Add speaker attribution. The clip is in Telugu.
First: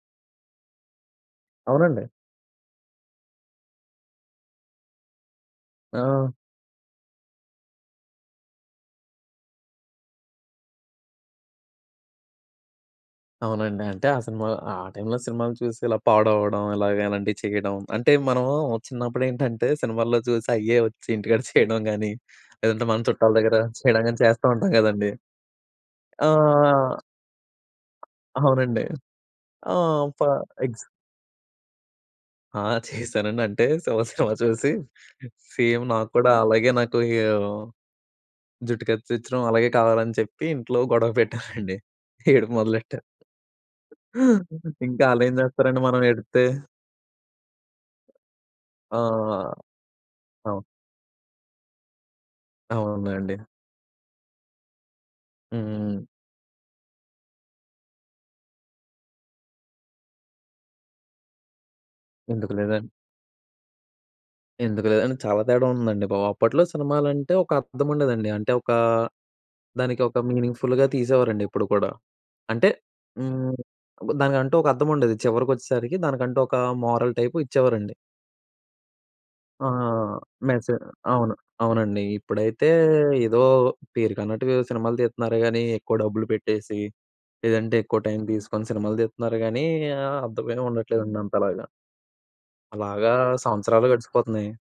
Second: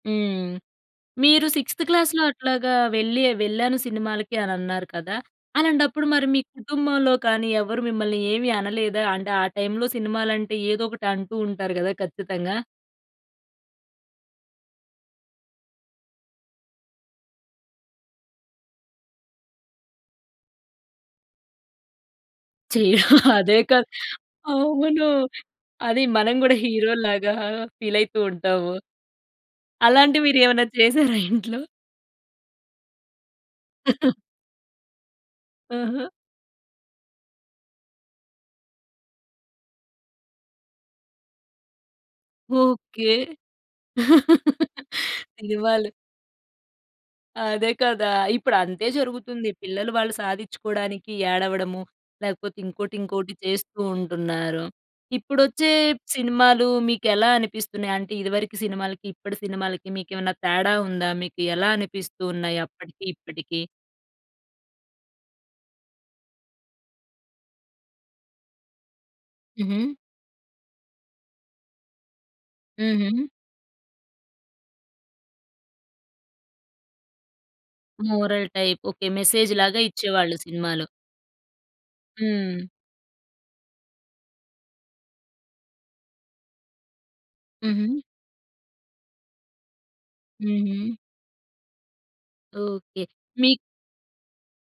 Speaker 1: హ్మ్. మీరు సిక్స్థ్
Speaker 2: అవునండి.
Speaker 1: క్లాస్‌లో అట్లాగా వెళ్ళి ఆహ్, వెళ్ళాను సినిమాలకి అనన్నారు కదా! అలాంటప్పుడు మరి
Speaker 2: ఆ!
Speaker 1: మీ కుటుంబంలో కానీ ఎవరు మిమ్మల్ని ఏవి అనలేదా? అంటే, ఆ టైంలో సినిమాలంటే ఏదో ఒకటి అంటూ ఉంటారు గదా ఖచ్చితంగా.
Speaker 2: అవునండి. అంటే, ఆ సినిమా ఆ టైంలో సినిమాలు చూసి ఇలా పాడవడం. ఇలాగ ఇలాంటియి చెయ్యడం. అంటే, మనం చిన్నప్పుడేంటంటే, సినిమాల్లో జూసి అయ్యే ఒచ్చి ఇంటికాడ చెయడం గానీ, లేదంటే
Speaker 1: చెయ్
Speaker 2: మన చుట్టాల దగ్గర
Speaker 1: అదే కదా!
Speaker 2: చెయనీ గానీ చేస్తా ఉంటాం
Speaker 1: అవును.
Speaker 2: గదండీ.
Speaker 1: అది మనం గూడా
Speaker 2: ఆ!
Speaker 1: హీరో‌ల్లాగా ఫీలయితూ ఉంటాము.
Speaker 2: అవునండి. ఆహ్,
Speaker 1: అలాంటియి
Speaker 2: ఫ
Speaker 1: మీరేవన్నా
Speaker 2: ఎగ్జ్
Speaker 1: చేసారా ఇంట్లో?
Speaker 2: ఆ! చేశానండి. అంటే, 'శివ' సినిమా చూసి, సేమ్
Speaker 1: హుహు.
Speaker 2: నాకు కూడా అలాగే నాకు ఆహ్, జుట్టు కత్తిరించడం అలాగే కావాలని చెప్పి ఇంట్లో గొడవ పెట్టానండి, ఏడుపు మొదలెట్టా.
Speaker 1: ఓకే.
Speaker 2: ఇంకా ఆళ్ళేం జేస్తారండి
Speaker 1: అనేవాళ్ళు.
Speaker 2: మనం ఏడిత్తే.
Speaker 1: అదే కదా! ఇప్పుడు అంతే
Speaker 2: ఆ!
Speaker 1: జరుగుతుంది. పిల్లలు వాళ్ళు
Speaker 2: అవును.
Speaker 1: సాధిచ్చకోడానికి ఏడవడము, లేకపోతే ఇంకోటి ఇంకోటి
Speaker 2: అవునండి.
Speaker 1: చేస్తూ ఉంటున్నారు. ఇప్పుడొచ్చే
Speaker 2: హ్మ్.
Speaker 1: సినిమాలు మీకెలా అనిపిస్తున్నాయి? అంటే, ఇదివరకు సినిమాలకి, ఇప్పటి సినిమాలకి, మీకేవన్నా తేడా ఉందా? మీకి ఎలా అనిపిస్తూ
Speaker 2: ఎందుకు
Speaker 1: ఉన్నాయి
Speaker 2: లేదన్
Speaker 1: అప్పటికి, ఇప్పటికి?
Speaker 2: ఎందుకు లేదండి, చాలా తేడా ఉందండి బాబు. అప్పట్లో సినిమాలంటే ఒక అర్థముండేదండి. అంటే, ఒకా
Speaker 1: హుహు.
Speaker 2: దానికి ఒక మీనింగ్‌ఫుల్లుగా తీసేవారండి ఎప్పుడు కూడా. అంటే
Speaker 1: హుహు.
Speaker 2: హ్మ్, దానికంటూ ఒక అర్థముండేది, చివరకొచ్చేసరికి దానికంటూ ఒక మోరల్ టైపు ఇచ్చేవారండి.
Speaker 1: Moral type. ఓకే.
Speaker 2: ఆ!
Speaker 1: మెసేజ్‌లాగా ఇచ్చేవాళ్ళు
Speaker 2: మెసే
Speaker 1: సినిమాలో.
Speaker 2: అవును. అవునండి.
Speaker 1: హ్మ్.
Speaker 2: ఇప్పుడైతే ఏదో పేరుకన్నట్టుగా ఏవో సినిమాలు తీత్తున్నారు గానీ, ఎక్కువ డబ్బులు పెట్టేసి, లేదంటే ఎక్కువ
Speaker 1: హుహు.
Speaker 2: టైం దీసుకొని సినిమాలు తీత్తున్నారు గానీ ఆహ్, అర్థమే
Speaker 1: హుహు.
Speaker 2: ఉండట్లేదండి అంతలాగా.
Speaker 1: ఓకే.
Speaker 2: అలాగా
Speaker 1: మీ
Speaker 2: సంవత్సరాలు గడిచిపోతున్నాయి.